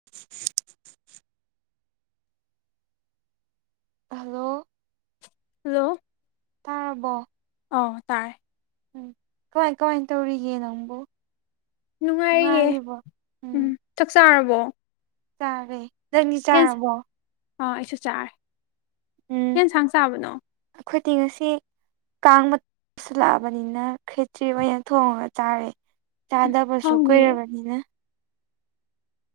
[unintelligible] Hello hello ꯇꯥꯔꯕꯣ ꯑ ꯇꯥꯔꯦ ꯎꯝ ꯀꯃꯥꯏ ꯀꯃꯥꯏ ꯇꯧꯔꯤꯒꯦ ꯅꯪꯕꯨ ꯅꯨꯡꯉꯥꯏꯔꯤꯌꯦ ꯎꯝ ꯆꯥꯛ ꯆꯥꯔꯕꯣ ꯆꯥꯔꯦ ꯅꯪꯅꯤ ꯀꯦꯟꯁꯥꯡ ꯆꯥꯔꯕꯣ ꯑꯥ ꯑꯩꯁꯨ ꯆꯥꯔꯦ ꯀꯩ ꯎꯝ ꯌꯦꯟꯁꯥꯡ ꯆꯥꯕꯅꯣ ꯑꯩꯈꯣꯏꯗꯤ ꯉꯁꯤ ꯀꯥꯡ ꯃꯨꯁꯤꯜꯂꯛꯑꯕꯅꯤꯅ ꯈꯦꯇ꯭ꯔꯤ ꯑꯣꯏꯅ ꯊꯣꯡꯉꯒ ꯆꯥꯔꯦ ꯆꯥꯗꯥꯕꯁꯨ ꯍꯥꯎꯅꯤ ꯀꯣꯏꯔꯕꯅꯤꯅ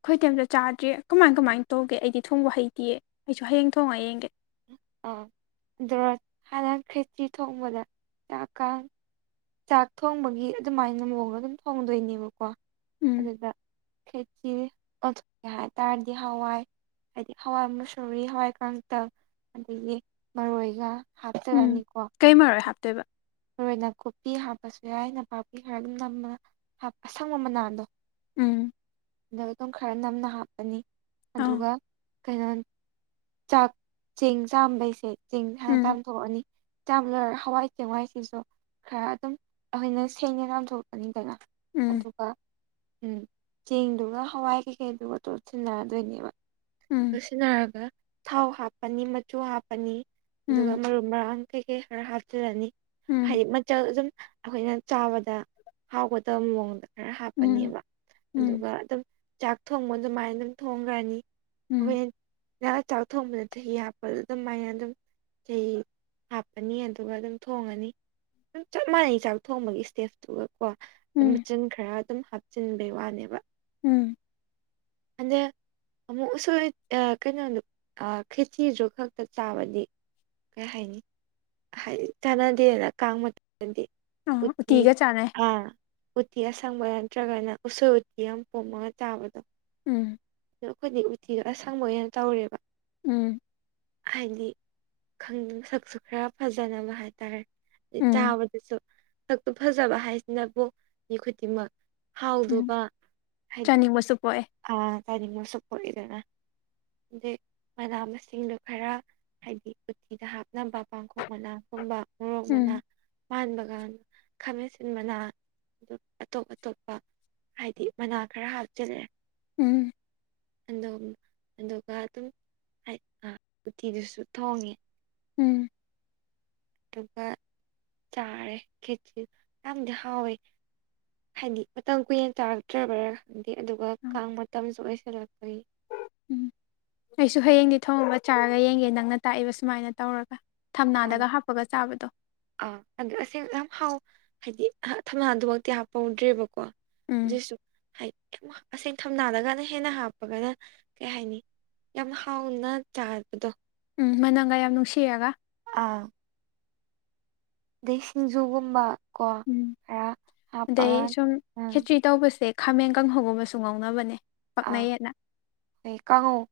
ꯑꯩꯈꯣꯏ ꯇꯦꯝꯇ ꯆꯥꯗ꯭ꯔꯤ ꯀꯃꯥꯏ ꯀꯃꯥꯏꯅ ꯇꯧꯒꯦ ꯑꯩꯗꯤ ꯊꯣꯡꯕ ꯍꯩꯇꯌꯦ ꯑꯩꯁꯨ ꯍꯌꯦꯡ ꯊꯣꯡꯉ ꯌꯦꯡꯒꯦ ꯑ ꯑꯗꯨꯒ ꯍꯥꯟꯅ ꯈꯦꯇꯤ ꯊꯣꯡꯕꯗ ꯆꯥꯛ ꯀꯥꯡ ꯆꯥꯛ ꯊꯣꯡꯕꯒꯤ ꯑꯗꯨꯃꯥꯏꯅ ꯃꯑꯣꯡꯗ ꯑꯗꯨꯝ ꯊꯣꯡꯗꯣꯏꯅꯦꯕꯀꯣ ꯎꯝ ꯑꯗꯨꯗ ꯈꯦꯆꯤ ꯑꯣꯊꯣꯛꯀꯦ ꯍꯥꯏꯇꯥꯥꯔꯗꯤ ꯍꯋꯥꯏ ꯍꯥꯏꯗꯤ ꯍꯋꯥꯏ ꯃꯨꯁꯨꯨꯔꯤ ꯍꯋꯥꯏ ꯀꯥꯡꯇꯛ ꯑꯗꯒꯤ ꯃꯔꯣꯏꯒ ꯎꯝ ꯍꯥꯞꯆꯜꯂꯅꯤꯀꯣ ꯀꯩ ꯃꯔꯣꯏ ꯍꯥꯞꯇꯣꯏꯕ ꯃꯔꯣꯏ ꯑꯣꯏꯅ ꯀꯨꯞꯄꯤ ꯍꯥꯞꯄꯁꯨ ꯌꯥꯏ ꯅꯄꯥꯛꯄꯤ ꯈꯔ ꯑꯗꯨꯝ ꯅ ꯑꯁꯪꯕ ꯃꯅꯥꯜꯗꯣ ꯎꯝ ꯑ ꯑꯗꯨꯝ ꯈꯔ ꯅꯝꯅ ꯍꯥꯞꯄꯅꯤ ꯑꯥ ꯑꯗꯨꯒ ꯀꯩꯅꯣ ꯆꯥꯛ ꯆꯦꯡ ꯆꯥꯝꯕꯩꯁꯦ ꯆꯦꯡ ꯍꯅ ꯆ ꯎꯝ ꯊꯣꯛꯑꯅꯤ ꯌꯥꯝꯅ ꯍꯋꯥꯏ ꯆꯦꯡꯋꯥꯏ ꯁꯤꯁꯨ ꯈꯔ ꯑꯗꯨꯝ ꯑꯈꯣꯏꯅ ꯁꯦꯡꯅ ꯂꯥꯝꯊꯣꯛꯀꯅꯤꯗꯅ ꯎꯝ ꯑꯗꯨꯒ ꯎꯝ ꯆꯦꯡꯗꯨꯒ ꯍꯋꯥꯏ ꯀꯩꯀꯩꯗꯨꯒ ꯇꯣꯠꯁꯤꯟꯅꯔꯗꯣꯏꯅꯦꯕ ꯎꯝ ꯁꯤꯟꯅꯔꯒ ꯊꯥꯎ ꯍꯥꯞꯄꯅꯤ ꯃꯆꯨ ꯍꯥꯞꯄꯅꯤ ꯑꯗꯨꯒ ꯎꯝ ꯃꯔꯨꯞ ꯃꯔꯥꯡ ꯀꯩ ꯀꯩ ꯈꯔ ꯍꯥꯝꯆꯜꯂꯅꯤ ꯎꯝ ꯃꯆꯜ ꯑꯗꯨꯝ ꯑꯩꯈꯣꯏꯅ ꯆꯥꯕꯗ ꯍꯥꯎꯒꯗꯕ ꯃꯑꯣꯡꯗ ꯈꯔ ꯎꯝ ꯍꯥꯞꯄꯅꯦꯕ ꯎꯝ ꯑꯗꯨꯒ ꯑꯗꯨꯝ ꯆꯥꯛ ꯊꯣꯡꯕ ꯑꯗꯨꯃꯥꯏꯅ ꯑꯗꯨꯝ ꯊꯣꯡꯈ꯭ꯔꯅꯤ ꯑꯩꯈꯣꯏ ꯎꯝ ꯉꯍꯥꯛ ꯆꯥꯛ ꯊꯣꯡꯕꯗ ꯆꯍꯤ ꯍꯥꯞꯄꯗ ꯑꯗꯨꯃꯥꯏꯅ ꯑꯗꯨꯝ ꯆꯍꯤ ꯍꯥꯞꯄꯅꯤ ꯑꯗꯨꯒ ꯑꯗꯨꯝ ꯊꯣꯡꯉꯅꯤ ꯗꯨꯝ ꯆꯞ ꯃꯥꯟꯅꯩ ꯆꯥꯛ ꯊꯣꯡꯕꯒꯤ ꯏꯁꯇꯦꯞꯇꯨꯒ ꯀꯣ ꯑꯗꯨꯝ ꯎꯝ ꯃꯆꯤꯟ ꯈꯔ ꯗꯨꯝ ꯍꯥꯞꯆꯤꯟꯕꯩ ꯋꯥꯅꯦꯕ ꯎꯝ ꯑꯗꯦ ꯑꯃꯨꯛ ꯎꯁꯣꯏ ꯑꯥ ꯀꯩꯅꯣꯗꯣ ꯑꯥ ꯈꯦꯆꯤꯁꯨ ꯈꯛꯇ ꯆꯥꯕꯗꯤ ꯀꯩ ꯍꯥꯏꯅꯤ ꯍꯥꯏꯗꯤ ꯀꯥꯟꯅꯗꯦꯅ ꯀꯥꯡ ꯃꯇꯝꯗꯗꯤ ꯎꯝ ꯎꯇꯤ ꯎꯇꯤꯒ ꯆꯥꯅꯩ ꯑꯥ ꯎꯇꯤ ꯑꯁꯪꯕ ꯅꯠꯇ꯭ꯔꯒꯅ ꯎꯁꯣꯏ ꯎꯇꯤ ꯑꯃ ꯄꯣꯝꯃꯒ ꯆꯥꯕꯗꯣ ꯎꯝ ꯑꯗꯣ ꯑꯩꯈꯣꯏꯗꯤ ꯎꯇꯤꯗꯣ ꯑꯁꯪꯕ ꯑꯣꯏꯅ ꯇꯧꯔꯦꯕ ꯎꯝ ꯍꯥꯏꯗꯤ ꯈꯪ ꯁꯛꯁꯨ ꯈꯔ ꯐꯖꯅꯕ ꯍꯥꯏꯇꯥꯔꯦ ꯎꯝ ꯆꯥꯕꯗꯁꯨ ꯁꯛꯇꯨ ꯐꯖꯕ ꯍꯥꯏꯁꯤꯅꯕꯨ ꯃꯤ ꯈꯨꯗꯤꯡꯃꯛ ꯎꯝ ꯍꯥꯎꯗꯣꯕ ꯍꯥꯏꯗ ꯆꯥꯅꯤꯡꯕꯁꯨ ꯄꯣꯛꯑꯦ ꯑ ꯀꯥꯏꯅꯤꯡꯕꯁꯨ ꯄꯣꯛꯏꯗꯅ ꯑꯩ ꯃꯅꯥ ꯃꯁꯤꯡꯗꯨ ꯈꯔ ꯍꯥꯏꯗꯤ ꯎꯊꯤꯗ ꯍꯥꯞꯅꯕ ꯄꯥꯡꯈꯣꯛ ꯃꯅꯥꯒꯨꯝꯕ ꯃꯣꯔꯣꯛ ꯃꯅꯥ ꯎꯝ ꯄꯥꯟꯕ ꯒꯥꯟ ꯈꯥꯃꯦꯟꯁꯤꯟ ꯃꯅꯥ ꯑꯗꯨ ꯑꯇꯣꯞ ꯑꯇꯣꯞꯄ ꯍꯥꯏꯗꯤ ꯃꯅꯥ ꯈꯔ ꯍꯥꯞꯆꯤꯜꯂꯦ ꯎꯝ ꯑꯗꯣꯝ ꯑꯗꯨꯒ ꯑꯗꯨꯝ ꯍꯥꯏ ꯎꯇꯤꯗꯨꯁꯨ ꯊꯣꯡꯉꯦ ꯎꯝ ꯑꯗꯨꯒ ꯆꯥꯔꯦ ꯈꯦꯆꯤ ꯌꯥꯝꯗꯤ ꯍꯥꯎꯋꯦ ꯍꯥꯏꯗꯤ ꯃꯇꯝ ꯀꯨꯏꯅ ꯆꯥꯔꯛꯇ꯭ꯔꯕ꯭ꯔꯥ ꯈꯪꯗꯦ ꯑꯗꯨꯒ ꯀꯥꯡ ꯃꯇꯝꯁꯨ ꯑꯣꯏꯁꯤꯜꯂꯛꯄꯩ ꯎꯝ ꯑꯩꯁꯨ ꯍꯌꯦꯡꯗꯤ ꯊꯣꯡꯉꯒ ꯆꯥꯔꯒ ꯌꯦꯡꯒꯦ ꯅꯪꯅ ꯇꯥꯛꯏꯕ ꯁꯨꯃꯥꯏꯅ ꯇꯧꯔꯒ ꯑꯥ ꯊꯝꯅꯥꯗꯒ ꯍꯥꯞꯄꯒ ꯆꯥꯕꯗꯣ ꯑꯥ ꯑꯗꯨꯗ ꯑꯁꯦꯡ ꯌꯥꯝ ꯍꯥꯎ ꯍꯥꯏꯗꯤ ꯍꯥ ꯊꯝꯅꯥꯗꯨꯃꯛꯇꯤ ꯍꯥꯞꯄꯧꯗ꯭ꯔꯦꯕꯀꯣ ꯎꯝ ꯗꯨꯁꯨ ꯍꯥꯏꯗꯤ ꯑꯁꯦꯡ ꯊꯝꯅꯥꯗꯒ ꯍꯦꯟꯅ ꯍꯥꯞꯄꯒꯅ ꯀꯩ ꯍꯥꯏꯅꯤ ꯌꯥꯝ ꯍꯥꯎꯅ ꯆꯥꯕꯗꯣ ꯎꯝ ꯃꯅꯝꯒ ꯌꯥꯝ ꯅꯨꯡꯁꯤꯔꯒ ꯑꯥ ꯑꯗꯩ ꯁꯤꯡꯖꯨꯒꯨꯝꯕ ꯀꯣ ꯎꯝ ꯈꯔ ꯍꯥꯞꯄꯒ ꯑꯗꯩ ꯁꯨꯝ ꯎꯝ ꯈꯦꯆ꯭ꯔꯤ ꯇꯧꯕꯁꯦ ꯈꯥꯃꯦꯟ ꯀꯥꯡꯍꯧꯒꯨꯝꯕꯁꯨ ꯉꯧꯅꯕꯅꯦ ꯄꯛꯅꯩꯌꯦꯅ ꯍꯣꯏ ꯀꯥꯡꯉꯧ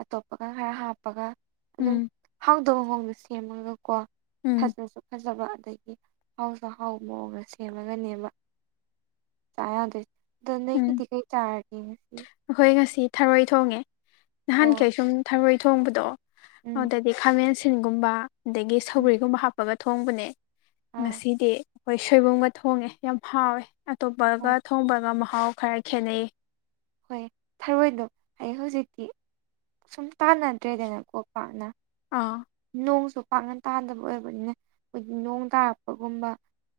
ꯑꯇꯣꯞꯄꯒ ꯈꯔ ꯍꯥꯞꯄꯒ ꯑꯗꯨꯝ ꯎꯝ ꯍꯥꯎꯗꯧꯕ ꯃꯑꯣꯡꯗ ꯁꯦꯝꯃꯒ ꯀꯣ ꯎꯝ [unintelligible] ꯐꯖꯕ ꯑꯗꯒꯤ ꯍꯥꯎꯁꯨ ꯍꯥꯎꯕ ꯃꯑꯣꯡꯗ ꯁꯦꯝꯃꯒꯅꯦꯕ ꯆꯥ ꯌꯥꯗꯣꯏꯁꯦ ꯑꯗꯣ ꯎꯝ ꯅꯣꯏꯒꯤꯗꯤ ꯀꯩ ꯆꯥꯔꯒꯦ ꯑꯩꯈꯣꯏ ꯉꯁꯤ ꯊꯔꯣꯏ ꯊꯣꯡꯉꯦ ꯑꯣ ꯅꯍꯥꯟꯈꯩ ꯁꯨꯝ ꯊꯔꯣꯏ ꯊꯣꯡꯕꯗꯣ ꯎꯝ ꯑꯗꯨꯗꯗꯤ ꯈꯥꯃꯦꯟꯁꯤꯟꯒꯨꯝꯕ ꯑꯗꯒꯤ ꯎꯝ ꯁꯧꯒ꯭ꯔꯤꯒꯨꯝꯕ ꯍꯥꯞꯄꯒ ꯊꯣꯡꯕꯅꯦ ꯑꯥ ꯉꯁꯤꯗꯤ ꯈꯣꯏ ꯁꯣꯏꯕꯨꯝꯒ ꯊꯣꯡꯉꯦ ꯌꯥꯝ ꯍꯥꯎꯋꯦ ꯑꯇꯣꯞꯄꯒ ꯑꯣ ꯊꯣꯡꯕꯒ ꯃꯍꯥꯎ ꯍꯥꯎ ꯈꯔ ꯈꯦꯟꯅꯩ ꯍꯣꯏ ꯊꯔꯣꯏꯗꯣ ꯑꯩ ꯍꯧꯖꯤꯛꯇꯤ ꯁꯨꯝ ꯇꯥꯅꯗ꯭ꯔꯦꯗꯅ ꯀꯣ ꯄꯥꯛꯅ ꯑꯥ ꯅꯣꯡꯁꯨ ꯄꯥꯛꯅ ꯇꯥꯗꯕ ꯑꯣꯏꯕꯅꯤꯅ ꯑꯩꯈꯣꯏꯗꯤ ꯅꯣꯡ ꯇꯥꯔꯛꯄꯒꯨꯝꯕ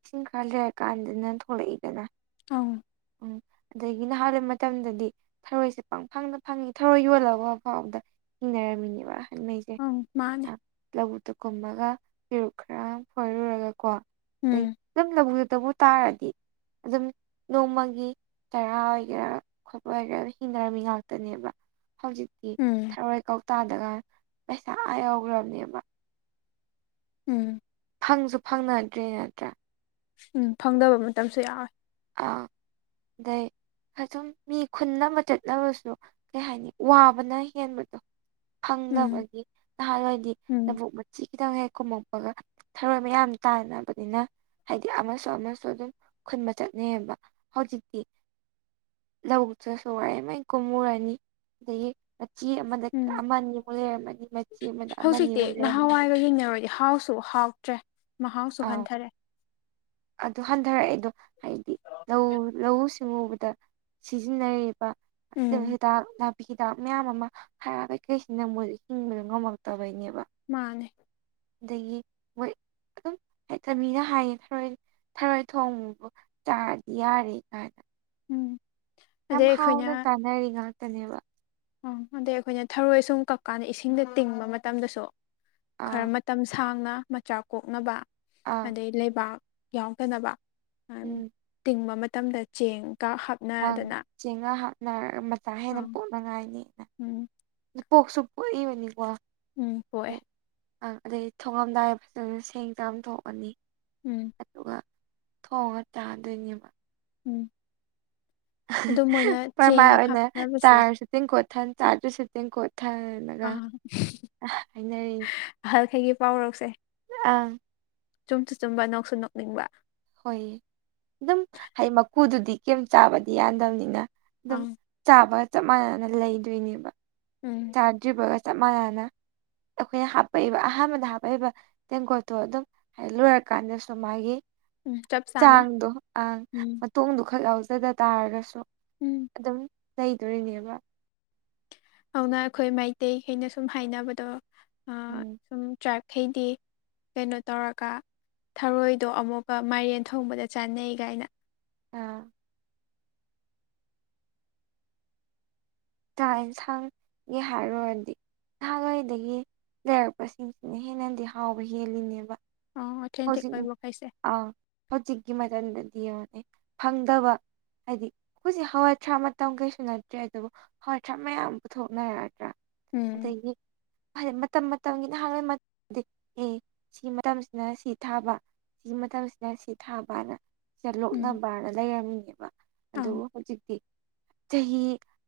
ꯏꯁꯤꯡ ꯈꯔ ꯂꯩꯔꯀꯥꯟꯗꯅ ꯊꯣꯛꯂꯛꯏꯗꯅ ꯑꯪ ꯎꯝ ꯑꯗꯒꯤ ꯅꯍꯥꯟ ꯃꯇꯝꯗꯗꯤ ꯊꯔꯣꯏꯁꯤ ꯄꯪꯐꯪꯗ ꯐꯪꯏ ꯊꯔꯣꯏ ꯌꯣꯜꯂꯒ [unintelligible] ꯍꯤꯡꯅꯔꯝꯃꯤꯅꯦꯕ ꯑꯍꯟꯃꯩꯁꯦ ꯑꯪ ꯃꯥꯅꯦ ꯂꯧꯕꯨꯛꯇ ꯀꯨꯝꯃꯒ ꯄꯦꯔꯨꯛ ꯈꯔ ꯐꯣꯏꯔꯨꯔꯒꯀꯣ ꯎꯝ ꯑꯗꯩ ꯑꯗꯨꯝ ꯂꯧꯕꯨꯛꯇꯕꯨ ꯇꯥꯔꯗꯤ ꯑꯗꯨꯝ ꯅꯣꯡꯃꯒꯤ ꯆꯔꯥ ꯑꯣꯏꯒꯦꯔꯥ ꯈꯣꯠꯄ ꯑꯣꯏꯒꯦꯔꯥ ꯍꯤꯡꯟꯅꯔꯝꯃꯤ ꯉꯥꯛꯇꯅꯦꯕ ꯍꯧꯖꯤꯛꯇꯤ ꯎꯝ ꯊꯔꯣꯏ ꯀꯧꯇꯥꯗꯒ ꯄꯩꯁꯥ ꯑꯥ ꯌꯥꯎꯈ꯭ꯔꯕꯅꯦꯕ ꯎꯝ ꯐꯪꯁꯨ ꯐꯪꯅꯗ꯭ꯔꯦ ꯅꯠꯇ꯭ꯔꯥ ꯎꯝ ꯐꯪꯗꯕ ꯃꯇꯝꯁꯨ ꯌꯥꯎꯋꯦ ꯑꯥ ꯑꯗꯩ ꯑꯗꯨꯝ ꯃꯤ ꯈꯨꯟꯅꯕ ꯆꯠꯂꯕꯁꯨ ꯀꯩ ꯍꯥꯏꯅꯤ ꯋꯥꯕꯅ ꯍꯦꯟꯕꯗꯣ ꯎꯝ ꯐꯪꯗꯕꯒꯤ ꯅꯍꯥꯟꯋꯥꯏꯗꯤ ꯎꯝ ꯂꯕꯨꯛ ꯃꯆꯤ ꯈꯤꯇꯪ ꯍꯦꯛ ꯀꯨꯝꯃꯛꯄꯒ ꯊꯔꯣꯏ ꯃꯌꯥꯝ ꯇꯥꯅꯕꯅꯤꯅ ꯍꯥꯏꯗꯤ ꯑꯃꯁꯨ ꯑꯃꯁꯨ ꯑꯗꯨꯝ ꯈꯨꯟꯕ ꯆꯠꯅꯩꯌꯦꯕ ꯍꯧꯖꯤꯛꯇꯤ ꯂꯧꯕꯨꯛꯇꯁꯨ ꯋꯥꯔꯦꯃꯩ ꯀꯨꯝꯃꯨꯔꯅꯤ ꯑꯗꯒꯤ ꯃꯆꯤ ꯑꯃꯗ ꯎꯝ ꯑꯃꯅꯤ ꯃꯨꯛ ꯂꯩꯔꯝꯃꯅꯤ ꯃꯆꯤ ꯑꯃꯗ ꯑꯃꯅ ꯍꯧꯖꯤꯛꯇꯤ ꯑꯃꯨꯛ ꯂꯩꯔꯝꯃꯅꯤ ꯅꯍꯥꯟꯋꯥꯏꯒ ꯌꯦꯡꯅꯔꯨꯔꯗꯤ ꯍꯥꯎꯁꯨ ꯍꯥꯎꯇ꯭ꯔꯦ ꯃꯍꯥꯎꯁꯨ ꯑꯥ ꯍꯟꯊꯔꯦ ꯑꯗꯨ ꯍꯟꯊꯔꯛ ꯏꯗꯣ ꯍꯥꯏꯗꯤ ꯂꯧ ꯂꯧꯎ ꯁꯤꯡꯎꯕꯗ ꯁꯤꯖꯤꯟꯅꯔꯤꯕ ꯇꯤꯜ ꯎꯝ ꯍꯤꯗꯥꯛ ꯅꯥꯞ ꯄꯤ ꯍꯤꯗꯥꯛ ꯃꯌꯥꯝ ꯑꯃ ꯍꯥꯔ ꯀꯀꯩꯁꯤꯅ ꯃꯣꯏꯁꯨ ꯍꯤꯡꯕꯗꯣ ꯉꯝꯃꯛꯇꯕꯩꯅꯦꯕ ꯃꯥꯅꯦ ꯑꯗꯒꯤ ꯃꯣꯏ ꯑꯗꯨꯝ ꯍꯦꯛꯇ ꯃꯤꯅ ꯍꯥꯏꯌꯦ ꯊꯔꯣꯏ ꯊꯔꯣꯏ ꯊꯣꯡꯕꯕꯨ ꯆꯥꯔꯗꯤ ꯌꯥꯔꯦ ꯀꯥꯏꯅ ꯎꯝ ꯌꯥꯝ ꯑꯗꯩ ꯑꯩꯈꯣꯏꯅ ꯍꯥꯎꯅ ꯆꯥꯅꯔꯤ ꯉꯥꯛꯇꯅꯦꯕ ꯎꯝ ꯑꯗꯩ ꯑꯩꯈꯣꯏꯅ ꯊꯔꯣꯏ ꯑꯁꯨꯝ ꯀꯛꯀꯥꯟꯗ ꯏꯁꯤꯡꯗ ꯇꯤꯡꯕ ꯃꯇꯝꯗꯁꯨ ꯈꯔ ꯑꯥ ꯃꯇꯝ ꯁꯥꯡꯅ ꯃꯆꯥꯥꯛ ꯀꯣꯛꯅꯕ ꯑꯥ ꯑꯗꯩ ꯂꯩꯕꯥꯛ ꯌꯥꯎꯗꯅꯕ ꯎꯝ ꯇꯤꯡꯕ ꯃꯇꯝꯗ ꯆꯦꯡꯒ ꯍꯥꯞ ꯑꯪ ꯆꯦꯡꯉꯥ ꯍꯥꯞꯅꯔ ꯃꯆꯥ ꯍꯦꯟꯅ ꯑꯪ ꯄꯣꯛꯅꯉꯥꯏꯅꯦꯅ ꯎꯝ ꯄꯣꯛꯁꯨ ꯄꯣꯛꯏꯕꯅꯤꯀꯣ ꯎꯝ ꯀꯣꯛꯑꯦ ꯑꯪ ꯑꯗꯩ ꯊꯣꯡꯉꯝꯗꯥꯏ ꯐꯖ ꯁꯦꯡ ꯆꯥꯝ ꯊꯣꯛꯑꯅꯤ ꯎꯝ ꯑꯗꯨꯒ ꯊꯣꯡꯉ ꯆꯥꯗꯣꯏꯅꯦꯕ ꯎꯝ ꯑꯗꯨ ꯃꯣꯏꯅ ꯄ꯭ꯔꯃꯥꯟ ꯆꯦꯡ ꯑꯣꯏꯅ ꯍꯥꯞꯅꯕꯁꯦ ꯆꯥꯔꯁꯨ ꯇꯤꯡ ꯀꯣꯠꯊꯟ ꯆꯥꯗ꯭ꯁꯨ ꯇꯤꯡ ꯀꯣꯠꯊꯟ ꯑꯥ ꯑꯍꯜꯈꯩꯒꯤ ꯄꯥꯎꯔꯧꯁꯦ ꯑꯪ ꯆꯨꯝꯁꯨ ꯆꯨꯝꯕ ꯅꯣꯛꯁꯨ ꯅꯣꯛꯅꯤꯡꯕ ꯍꯣꯏ ꯑꯗꯨꯝ ꯍꯥꯏ ꯃꯀꯨꯗꯨꯗꯤ ꯀꯩꯝ ꯆꯥꯕꯗꯤ ꯌꯥꯗꯕꯅꯤꯅ ꯑꯗꯨꯝ ꯑꯪ ꯆꯥꯕꯒ ꯆꯞ ꯃꯥꯟꯅꯅ ꯂꯩꯗꯣꯏꯅꯦꯕ ꯎꯝ ꯆꯥꯗ꯭ꯔꯤꯕꯒ ꯆꯞ ꯃꯥꯟꯅꯅ ꯑꯩꯈꯣꯏꯅ ꯍꯥꯄꯛꯏꯕ ꯑꯍꯥꯟꯕꯗ ꯍꯥꯞꯄꯛꯏꯕ ꯇꯦꯡꯀꯣꯠꯇꯣ ꯑꯗꯨꯝ ꯂꯣꯏꯔꯀꯥꯟꯗꯁꯨ ꯃꯥꯒꯤ ꯎꯝ ꯆꯞ ꯆꯥꯅ ꯆꯥꯡꯗꯣ ꯑꯪ ꯎꯝ ꯃꯇꯣꯡꯗꯨ ꯈꯛ ꯌꯥꯎꯖꯗ ꯇꯥꯔꯒꯁꯨ ꯎꯝ ꯑꯗꯨꯝ ꯂꯩꯗꯣꯏꯅꯦꯕ ꯑꯧꯅ ꯑꯩꯈꯣꯏ ꯃꯩꯇꯩꯈꯩꯅ ꯁꯨꯝ ꯍꯥꯏꯅꯕꯗꯣ ꯑ ꯎꯝ ꯁꯨꯝ ꯇ꯭ꯔꯥꯏꯈꯩꯗꯤ ꯀꯩꯅꯣ ꯇꯧꯔꯒ ꯊꯔꯣꯏꯗꯣ ꯑꯃꯨꯛꯀ ꯃꯥꯏꯔꯦꯟ ꯊꯣꯡꯕꯗ ꯆꯥꯅꯩ ꯒꯥꯏꯅ [inaudible] ꯆꯥꯛ ꯌꯦꯟꯁꯥꯡꯒꯤ ꯍꯥꯏꯔꯨꯔꯗꯤ ꯅꯍꯥꯟꯋꯥꯏꯗꯒꯤ ꯂꯩꯔꯛꯄꯁꯤꯡꯁꯤꯅ ꯍꯦꯟꯅꯗꯤ ꯍꯥꯎꯕ ꯍꯦꯜꯂꯤꯅꯦꯕ ꯑꯣꯊꯦꯟꯇꯤꯛ ꯍꯧꯖꯤꯛ ꯑꯣꯏꯕꯈꯩꯁꯦ ꯑ ꯍꯧꯖꯤꯛꯒꯤ ꯃꯇꯝꯗꯗꯤ ꯌꯦꯡꯉꯣꯅꯦ ꯐꯪꯗꯕ ꯍꯥꯏꯗꯤ ꯍꯧꯖꯤꯛ ꯍꯋꯥꯏꯊ꯭ꯔꯥꯛ ꯃꯇꯝ ꯀꯩꯁꯨ ꯅꯠꯇ꯭ꯔꯦ ꯑꯗꯨꯕꯨ ꯍꯋꯥꯏꯊ꯭ꯔꯥꯛ ꯃꯌꯥꯝ ꯄꯨꯊꯣꯛꯅꯔꯗ꯭ꯔ ꯎꯝ ꯑꯗꯒꯤ ꯐꯔꯦ ꯃꯇꯝ ꯃꯇꯝꯒꯤ ꯅꯍꯥꯟꯋꯥꯏ ꯃꯥꯒꯤ ꯁꯤꯒꯤ ꯃꯇꯝꯁꯤꯅ ꯁꯤ ꯊꯥꯕ ꯁꯤꯒꯤ ꯃꯇꯝꯁꯤꯅ ꯁꯤ ꯊꯥꯕꯅ ꯁꯤꯗ ꯎꯝ ꯂꯣꯛꯅꯕꯅ ꯂꯩꯔꯝꯃꯤꯅꯦꯕ ꯑꯪ ꯑꯗꯨꯕꯨ ꯍꯧꯖꯤꯛꯇꯤ ꯆꯍꯤ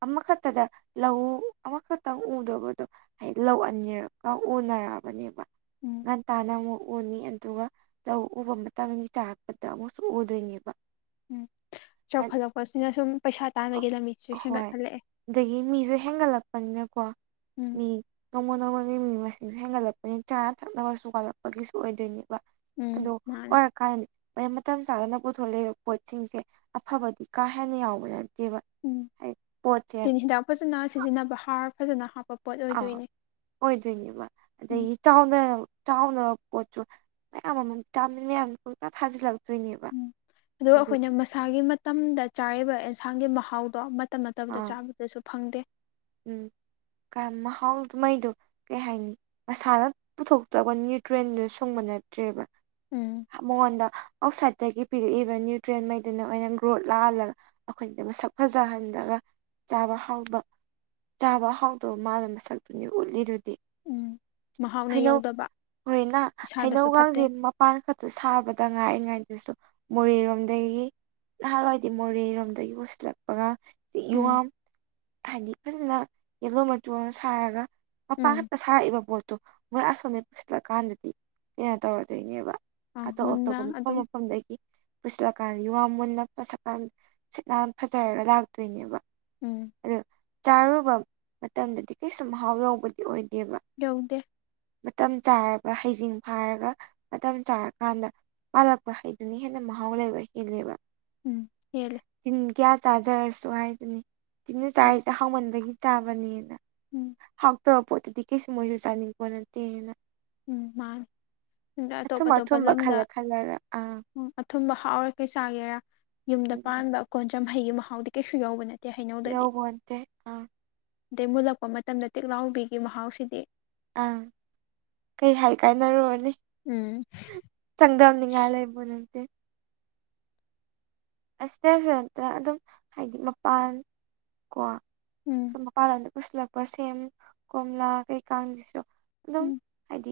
ꯑꯃꯈꯛ ꯇꯗ ꯂꯧꯎ ꯑꯃꯈꯛꯇꯪ ꯎꯗꯧꯕꯗꯨ ꯍꯥꯏ ꯂꯧ ꯑꯥꯅꯤꯔꯛꯀ ꯎꯅꯔꯛꯑꯕꯅꯦꯕ ꯎꯝ ꯉꯟꯇꯥꯅ ꯑꯃꯨꯛ ꯎꯅꯤ ꯑꯗꯨꯒ ꯂꯧ ꯎꯕ ꯃꯇꯝꯒꯤ ꯆꯥꯛꯄꯗ ꯑꯃꯨꯛꯁꯨ ꯎꯗꯣꯏꯅꯦꯕ ꯎꯝ ꯆꯥꯎꯈꯠꯂꯛꯄꯁꯤꯅ ꯁꯨꯝ ꯄꯩꯁꯥ ꯇꯥꯟꯕꯒꯤ ꯂꯝꯕꯤꯠꯆꯨ ꯍꯦꯟꯒꯠꯍꯜꯂꯛꯑꯦ ꯗꯒꯤ ꯃꯤꯁꯨ ꯍꯦꯡꯒꯠꯂꯛꯄꯅꯤꯅꯀꯣ ꯎꯝ ꯃꯤ ꯅꯣꯡꯃ ꯅꯣꯡꯃꯒꯤ ꯃꯤ ꯃꯁꯤꯡ ꯍꯦꯡꯒꯠꯂꯛꯄꯅꯤ ꯆꯥ ꯊꯛꯅꯕꯁꯨ ꯋꯥꯠꯂꯛꯄꯒꯤꯁꯨ ꯑꯣꯏꯗꯣꯏꯅꯦꯕ ꯎꯝ ꯑꯗꯨ ꯃꯥꯅꯦ ꯑꯣꯏꯔꯛꯀꯟ ꯃꯦ ꯃꯇꯝ ꯆꯥꯗꯅ ꯄꯨꯊꯣꯛꯂꯏꯕ ꯄꯣꯠꯁꯤꯡꯁꯦ ꯑꯐꯕꯗꯤ ꯀꯥ ꯍꯦꯟꯅ ꯌꯥꯎꯕ ꯅꯠꯇꯦꯕ ꯎꯝ ꯍꯥꯏꯗꯤ ꯄꯣꯠꯁꯦ ꯇꯤꯟ ꯍꯤꯗꯥꯛ ꯐꯖꯅ ꯁꯤꯖꯤꯟꯅꯕ ꯍꯥꯔ ꯐꯖꯅ ꯍꯥꯞꯄꯞ ꯑꯥ ꯑꯣꯏꯗꯣꯏꯅꯤꯕ ꯎꯝ ꯑꯗꯩ ꯆꯥꯎꯅ ꯆꯥꯎꯅꯕ ꯄꯣꯠꯁꯨ ꯃꯌꯥꯝ ꯑꯃꯝ ꯇꯥꯃꯤꯅꯦꯝ ꯄꯨꯨꯡꯇ ꯊꯥꯖꯤꯜꯂꯛ ꯎꯝ ꯑꯗꯨꯒ ꯑꯩꯈꯣꯏꯅ ꯃꯁꯥꯒꯤ ꯃꯇꯝꯗ ꯆꯥꯔꯤꯕ ꯑꯦꯟꯁꯥꯡꯒꯤ ꯃꯍꯥꯎꯗꯣ ꯃꯠ ꯇꯞꯅ ꯇꯞꯅ ꯆꯥꯕꯗꯁꯨ ꯐꯪꯗꯦ꯫ ꯎꯝ ꯀ-ꯃꯍꯥꯎꯗꯨ ꯃꯩꯗꯨ ꯀꯩ ꯍꯥꯏꯅꯤ ꯃꯁꯥꯅ ꯄꯨꯊꯣꯛꯇꯕ ꯅ꯭ꯌꯨꯇ꯭ꯔꯦꯟꯗꯨ ꯁꯨꯡꯕ ꯅꯠꯇ꯭ꯔꯦꯕ꯫ ꯎꯝ꯫ ꯃꯉꯣꯟꯗ ꯑꯥꯎꯠꯁꯥꯏꯠꯇꯒꯤ ꯄꯤꯔꯛꯏꯕ ꯅ꯭ꯌꯨꯇ꯭ꯔꯦꯟꯃꯩꯗꯨꯅ ꯑꯣꯏꯅ ꯒ꯭ꯔꯣꯠ ꯂꯥꯍꯜꯂ ꯑꯈꯣꯏꯗ ꯃꯁꯛ ꯐꯖꯍꯟꯗ꯭ꯔꯒ ꯆꯥꯕ ꯍꯥꯎꯕ ꯆꯥꯕ ꯍꯥꯎꯗꯧ ꯃꯥꯟꯕ ꯃꯁꯛꯇꯨꯅꯤ ꯎꯠꯂꯤꯗꯨꯗꯤ꯫ ꯎꯝ ꯃꯍꯥꯎꯅ ꯍꯩꯅꯧ ꯌꯧꯗꯕ ꯍꯣꯏꯅꯥ ꯏꯁꯥꯗꯁꯨ ꯐꯠꯇꯦ ꯍꯩꯅꯧꯒꯥꯡꯁꯦ ꯃꯞ ꯄꯥꯟ ꯈꯛꯇ ꯁꯥꯕꯗ ꯉꯥꯏꯔꯤꯉꯩꯗꯁꯨ ꯃꯣꯔꯦꯔꯣꯝꯗꯒꯤ ꯅꯍꯥꯟꯋꯥꯏꯗꯤ ꯃꯣꯔꯦꯔꯣꯝꯗꯒꯤ ꯄꯨꯁꯤꯜꯂꯛꯄꯒ ꯁꯤ ꯎꯝ ꯌꯣꯡꯌꯥꯝ ꯍꯥꯏꯗꯤ ꯐꯖꯅ ꯌꯦꯜꯂꯣ ꯃꯆꯨꯒꯥꯡ ꯁꯥꯔꯒ ꯃꯄꯥ ꯎꯝ ꯈꯛꯇ ꯁꯥꯔꯛꯏꯕ ꯄꯣꯠꯇꯣ ꯃꯣꯏ ꯑꯁꯣꯝꯗꯩ ꯄꯨꯁꯤꯜꯂꯛꯀꯥꯟꯗꯗꯤ ꯀꯩꯅꯣ ꯇꯧꯔꯗꯣꯏꯅꯦꯕ꯫ ꯑꯪ ꯑꯇꯣꯞ ꯃꯨꯟꯅ ꯑꯇꯣꯞꯄ ꯃꯐꯝ ꯑꯗꯨꯝ ꯃꯐꯝꯗꯒꯤ ꯄꯨꯁꯤꯜꯂꯀꯥꯟ ꯌꯣꯌꯥꯝ ꯃꯨꯟꯅ ꯃꯁꯛꯀꯥꯟ ꯁꯤꯠ ꯅꯥꯟ ꯐꯖꯔꯒ ꯂꯥꯛꯇꯣꯏꯅꯦꯕ꯫ ꯎꯝ꯫ ꯑꯗꯨ ꯆꯥꯔꯨꯕ ꯃꯇꯝꯗꯗꯤ ꯀꯩꯁꯨ ꯃꯍꯥꯎ ꯌꯥꯎꯕꯗꯤ ꯑꯣꯏꯗꯦꯕ꯫ ꯌꯥꯎꯗꯦ꯫ ꯃꯇꯝ ꯆꯥꯔꯒ ꯍꯩꯖꯤꯡ ꯐꯥꯔꯒ ꯃꯇꯝ ꯆꯥꯔꯀꯥꯟꯗ ꯄꯥꯜꯂꯛꯄ ꯍꯩꯗꯨꯅ ꯍꯦꯟꯅ ꯃꯍꯥꯎ ꯂꯩꯕ ꯍꯦꯜꯂꯦꯕ꯫ ꯎꯝ ꯍꯦꯜꯂꯦ꯫ ꯇꯤꯟ ꯀꯌꯥ ꯆꯥꯖꯔꯁꯨ ꯍꯥꯏꯗꯨꯅꯤ ꯇꯤꯟꯅ ꯎꯝ ꯆꯥꯔꯤꯁꯦ ꯍꯥꯎꯃꯟꯕꯒꯤ ꯆꯥꯕꯅꯦꯅ꯫ ꯎꯝ꯫ ꯍꯥꯎꯇꯕ ꯄꯣꯠꯇꯗꯤ ꯀꯩꯁꯨ ꯃꯣꯏꯁꯨ ꯆꯥꯅꯤꯡ ꯄꯣꯠ ꯅꯠꯇꯦꯅ꯫ ꯎꯝ ꯃꯥꯅꯤ ꯑꯗ ꯑꯊꯨꯝ ꯑꯊꯨꯝꯕ ꯈꯜꯂ ꯈꯜꯂꯒ ꯑꯥ꯫ ꯎꯝ ꯑꯊꯨꯝꯕ ꯍꯥꯎꯔꯤꯈꯩ ꯆꯥꯒꯦꯔꯥ ꯌꯨꯝꯗ ꯄꯥꯟꯕ ꯀꯣꯟꯆꯝ ꯍꯩꯒꯤ ꯃꯍꯥꯎꯗꯤ ꯀꯩꯁꯨ ꯌꯧꯕ ꯅꯠ ꯇꯦ ꯍꯩꯅꯧꯗꯗꯤ ꯌꯧꯄꯣꯟꯇꯦ ꯑꯥ ꯗꯩ ꯃꯨꯜꯂꯛꯄ ꯃꯇꯝꯗ ꯇꯦꯛꯂꯥꯎꯕꯤꯒꯤ ꯃꯍꯥꯎꯁꯤꯗꯤ꯫ ꯑ ꯀꯩ ꯍꯥꯏ ꯀꯥꯅꯔꯨꯔꯅꯤ꯫ ꯎꯝ꯫ ꯆꯥꯡꯗꯝꯅꯤꯡꯉꯥꯏ ꯂꯩꯄꯣꯠ ꯅꯠꯇꯦ꯫ ꯑꯁ ꯁ꯭ꯇꯦꯐꯦꯟꯇ ꯑꯗꯨꯝ ꯍꯥꯏꯗꯤ ꯃꯄꯥꯟ ꯀꯣ ꯎꯝ꯫ ꯁꯨꯝ ꯃꯄꯥꯟ ꯂꯝꯗ ꯄꯨꯁꯤꯜꯂꯛꯄ ꯁꯦꯝ ꯀꯣꯝꯂꯥ ꯀꯩꯀꯥꯡꯁꯤꯁꯨ ꯑꯗꯨꯝ ꯎꯝ ꯍꯥꯏꯗꯤ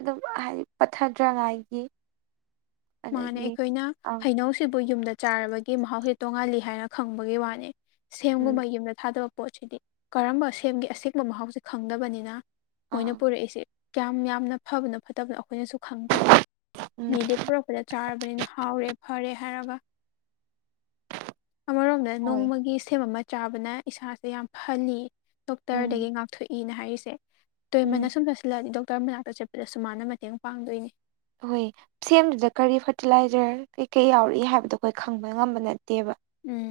ꯑꯗꯨꯝ ꯍꯥꯏꯗꯤ ꯄꯠꯊꯗ꯭ꯔꯉꯥꯏꯒꯤ ꯃꯥꯅꯦ ꯑꯗꯒꯤ ꯑꯩꯈꯣꯏꯅ ꯑ ꯍꯩꯅꯧꯁꯤꯕꯨ ꯌꯨꯝꯗ ꯆꯥꯔꯕꯒꯤ ꯃꯍꯥꯎꯁꯤ ꯇꯣꯡꯉꯥꯜꯂꯤ ꯍꯥꯏꯅ ꯈꯪꯕꯒꯤ ꯋꯥꯅꯤ꯫ ꯎꯝ ꯁꯦꯝꯒꯨꯝꯕ ꯌꯨꯝꯗ ꯊꯥꯗꯕ ꯄꯣꯠꯁꯤꯗꯤ ꯀꯔꯝꯕ ꯁꯦꯝꯒꯤ ꯑꯁꯦꯡꯕ ꯃꯍꯥꯎꯁꯤ ꯈꯪꯗꯕꯅꯤꯅ ꯃꯣꯏꯅ ꯑꯥ ꯄꯨꯔꯛꯏꯁꯦ ꯀꯌꯥꯝ ꯌꯥꯝꯅ ꯐꯕꯅꯣ ꯐꯠꯇꯕꯅꯣ ꯑꯩꯈꯣꯏꯅꯁꯨ ꯈꯪꯗ꯭ꯔꯦ ꯎꯝ ꯃꯤꯗꯤ ꯄꯨꯔꯛꯄꯗ ꯆꯥꯔꯕꯅꯤꯅ ꯍꯥꯎꯔꯦ ꯐꯔꯦ ꯍꯥꯏꯔꯒ ꯑꯃꯔꯣꯝꯗ ꯍꯣꯏ ꯅꯣꯡꯃꯒꯤ ꯁꯦꯝ ꯑꯃ ꯆꯥꯕꯅ ꯏꯁꯥꯁꯦ ꯌꯥꯝ ꯐꯍꯜꯂꯤ ꯎꯝ ꯗꯣꯛꯇꯔꯗꯒꯤ ꯉꯥꯛꯊꯣꯛꯏꯅ ꯍꯥꯏꯔꯤꯁꯦ ꯇꯣꯏꯃꯟꯅ ꯎꯝ ꯁꯨꯝ ꯆꯥꯁꯤꯜꯂꯛꯑꯗꯤ ꯗꯣꯛꯇꯔ ꯃꯅꯥꯛꯇ ꯆꯠꯄꯗꯁꯨꯨ ꯃꯥꯅ ꯃꯇꯦꯡ ꯄꯥꯡꯗꯣꯏꯅꯤ꯫ ꯍꯣꯏ ꯁꯦꯝꯗꯨꯗ ꯀꯔꯤ ꯐꯔꯇꯤꯂꯥꯏꯖꯔ ꯀꯩꯀꯩ ꯌꯥꯎꯔꯤ ꯍꯥꯏꯕꯗꯣ ꯑꯩꯈꯣꯏ ꯈꯪꯕ ꯉꯝꯕ ꯅꯠꯇꯦꯕ꯫ ꯎꯝ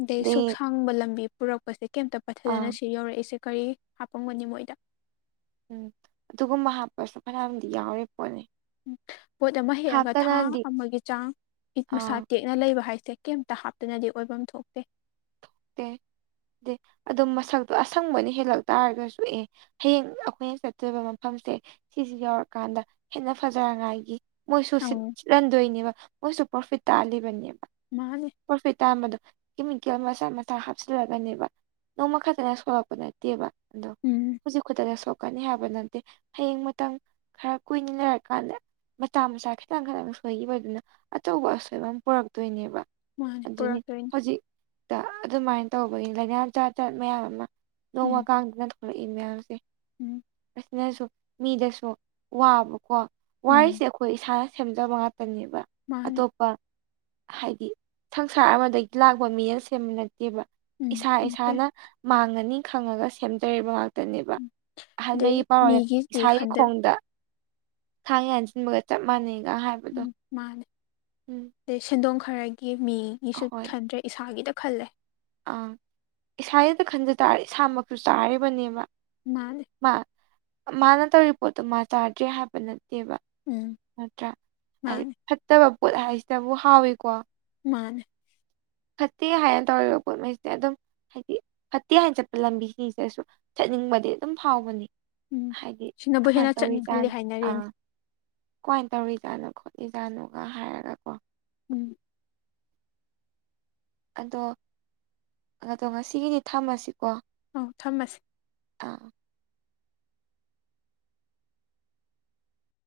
ꯑꯗꯩ ꯁꯨꯛꯁꯥꯡꯕ ꯂꯝꯕꯤ ꯄꯨꯔꯛꯄꯁꯦ ꯀꯩꯝꯇ ꯑꯥ ꯄꯠꯊꯗꯅ ꯁꯤ ꯌꯧꯔꯛꯏꯁꯦ ꯀꯔꯤ ꯍꯥꯄꯝꯒꯅꯤ ꯃꯣꯏꯗ꯫ ꯎꯝ ꯑꯗꯨꯒꯨꯝꯕ ꯍꯥꯞꯄꯁꯨ ꯐꯅꯌꯥꯝꯗꯤ ꯌꯥꯎꯔꯤ ꯄꯣꯠꯅꯤ꯫ ꯄꯣꯠ ꯑꯃ ꯍꯦꯛꯑꯒ ꯊꯥ ꯍꯥꯞꯇꯅꯗꯤ ꯑꯃꯒꯤ ꯆꯥꯡ ꯏ-ꯃꯁꯥ ꯑꯥ ꯇꯦꯛ ꯅ ꯂꯩꯕ ꯍꯥꯏꯁꯦ ꯀꯦꯝꯇ ꯍꯥꯞꯇꯅꯗꯤ ꯑꯣꯏꯕꯝ ꯊꯣꯛꯇꯦ ꯑ ꯑ ꯑꯗꯨ ꯃꯁꯛꯇꯣ ꯑꯁꯪꯕ ꯍꯦꯜꯂꯛ ꯇꯥꯔꯒꯁꯨ ꯑꯦ ꯍꯌꯦꯡ ꯑꯩꯈꯣꯏꯅ ꯆꯠꯇꯣꯏꯔꯤꯕ ꯃꯐꯝꯁꯦ ꯁꯤꯁꯤ ꯌꯧꯔꯀꯥꯟꯗ ꯍꯦꯟꯅ ꯐꯖꯔꯉꯥꯏꯒꯤ ꯃꯣꯏꯁꯨ ꯁꯤꯠ ꯑꯧ ꯁꯤꯠꯍꯟꯗꯣꯏꯅꯦꯕ ꯃꯣꯏꯁꯨ ꯄ꯭ꯔꯣꯐꯤꯠ ꯇꯥꯜꯂꯤꯕꯅꯦꯕ ꯃꯥꯅꯦ ꯄ꯭ꯔꯣꯐꯤꯠ ꯇꯥꯝꯕꯗꯣ ꯀꯦꯃꯤꯀꯦꯜ ꯃꯁꯥ ꯃꯟ ꯇ ꯍꯥꯞꯆꯤꯜꯂꯒꯅꯦꯕ ꯅꯣꯡꯃ ꯈꯛꯇꯅ ꯁꯣꯛꯂꯛꯄ ꯅꯠꯇꯦꯕ ꯑꯗꯣ ꯎꯝ ꯍꯧꯖꯤꯛ ꯈꯛꯇꯅ ꯁꯣꯛ ꯀꯅꯤ ꯍꯥꯏꯕ ꯅꯠꯇꯦ ꯍꯌꯦꯡ ꯃꯇꯝ ꯈꯔ ꯀꯨꯏꯅ ꯂꯩꯔ ꯀꯥꯟꯗ ꯃꯆꯥ ꯃꯆꯥ ꯈꯤꯇꯪ ꯈꯤꯇꯪ ꯁꯣꯏꯈꯤꯕꯗꯨꯅ ꯑꯆꯧꯕ ꯑꯁꯣꯏꯕ ꯑꯃ ꯄꯨꯔꯛꯇꯣꯏꯅꯦꯕ ꯃꯥꯅꯦ ꯑꯗꯨꯢꯅꯤ ꯄꯨꯔꯛꯇꯣꯏꯅꯤ ꯍꯧꯖꯤꯛꯇ ꯑꯗꯨꯃꯥꯏꯅ ꯇꯧꯕꯩꯅꯤ ꯂꯥꯏꯅꯥ ꯆꯥꯠ ꯆꯠ ꯃꯌꯥꯝ ꯑꯃ ꯅꯣꯡꯃ ꯎꯝ ꯀꯥꯡꯗꯅ ꯊꯣꯛꯂꯛꯏ ꯃꯌꯥꯝꯁꯤ ꯎꯝ ꯑꯁꯤꯅꯁꯨ ꯃꯤꯗꯁꯨ ꯋꯥꯕꯀꯣ ꯋꯥꯔꯤꯁꯦ ꯎꯝ ꯑ ꯈꯣꯏ ꯏꯁꯥꯅ ꯁꯦꯝꯖꯕ ꯉꯥꯛꯇꯅꯦꯕ ꯃꯥꯅꯦ ꯑꯇꯣꯞꯄ ꯍꯥꯏꯗꯤ ꯁꯪꯁꯥꯔ ꯑꯃꯗꯒꯤ ꯂꯥꯛꯄ ꯃꯤꯅ ꯁꯦꯝꯕ ꯅꯠꯇꯦꯕ ꯎꯝ ꯏꯁꯥ ꯅꯠꯇꯦ ꯏꯁꯥꯅ ꯃꯥꯡꯉꯅꯤ ꯈꯪꯉꯒ ꯁꯦꯝꯖꯔꯤꯕ ꯉꯥꯛꯇ ꯉꯥꯛꯆꯅꯦꯕ ꯎꯝ ꯑꯗꯩ ꯑꯍꯜꯃꯩꯒꯤ ꯄꯥꯎꯌꯦ ꯃꯤꯒꯤꯗꯤ ꯏꯁꯥꯒꯤ ꯈꯟꯗ ꯈꯣꯡꯗ ꯊꯥꯡ ꯌꯥꯟꯁꯤꯟꯕꯒ ꯆꯞ ꯃꯥꯟꯅꯩꯒ ꯍꯥꯏꯕ ꯎꯝ ꯃꯥꯅꯦ ꯑꯗꯩ ꯁꯦꯟꯗꯣꯡ ꯈꯔꯒꯤ ꯃꯤꯒꯤꯁꯨ ꯈꯟꯗ꯭ꯔꯦ ꯏꯁꯥꯒꯤꯗ ꯈꯜꯂꯦ ꯑ ꯏꯁꯥ ꯍꯇ ꯈꯟꯖ ꯇꯥꯔꯦ ꯏꯁꯥꯃꯛꯁꯨ ꯆꯥꯔꯤꯕꯅꯦꯕ ꯃꯥꯅꯦ ꯃꯥ ꯃꯥꯅ ꯇꯧꯔꯤ ꯄꯣꯠꯇꯣ ꯃꯥ ꯆꯥꯗ꯭ꯔꯦ ꯍꯥꯏꯕ ꯅꯠꯇꯦꯕ ꯎꯝ ꯅꯠꯇ꯭ꯔꯥ ꯍꯥꯏ ꯃꯥꯅꯦ ꯐꯠꯇꯕ ꯄꯣꯠ ꯍꯥꯏꯁꯤꯗꯕꯨ ꯍꯥꯎꯏꯀꯣ ꯃꯥꯅꯦ ꯐꯠꯇꯦ ꯍꯥꯏꯅ ꯇꯧꯔꯤꯕ ꯄꯣꯠꯉꯩꯁꯦ ꯑꯗꯨꯝ ꯍꯥꯏꯗꯤ ꯐꯠꯇꯦ ꯍꯥꯏꯅ ꯆꯠꯄ ꯂꯝꯕꯤꯁꯤꯡꯁꯤꯗꯁꯨ ꯆꯠꯅꯤꯡꯕꯗꯤ ꯑꯗꯨꯝ ꯐꯥꯎꯕꯅꯤ ꯎꯝ ꯍꯥꯏꯗꯤ ꯁꯤꯅꯕꯨ ꯀꯃꯥꯏꯅ ꯍꯦꯟꯅ ꯆꯠꯅꯤꯡꯍꯜꯂꯤ ꯇꯧꯔꯤꯖꯥꯠꯅꯣ ꯑꯥ ꯍꯥꯏꯅꯔꯤꯅꯦ ꯀꯃꯥꯏꯅ ꯇꯧꯔꯤꯖꯥꯠꯅꯣ ꯈꯣꯠꯂꯤꯖꯥꯠꯅꯣꯒ ꯍꯥꯏꯔꯒ ꯀꯣ ꯎꯝ ꯑꯗꯣ ꯑꯗꯣ ꯉꯁꯤꯒꯤꯗꯤ ꯊꯝꯃꯁꯤꯀꯣ ꯑꯧ ꯊꯝꯃꯁꯤ ꯑꯥ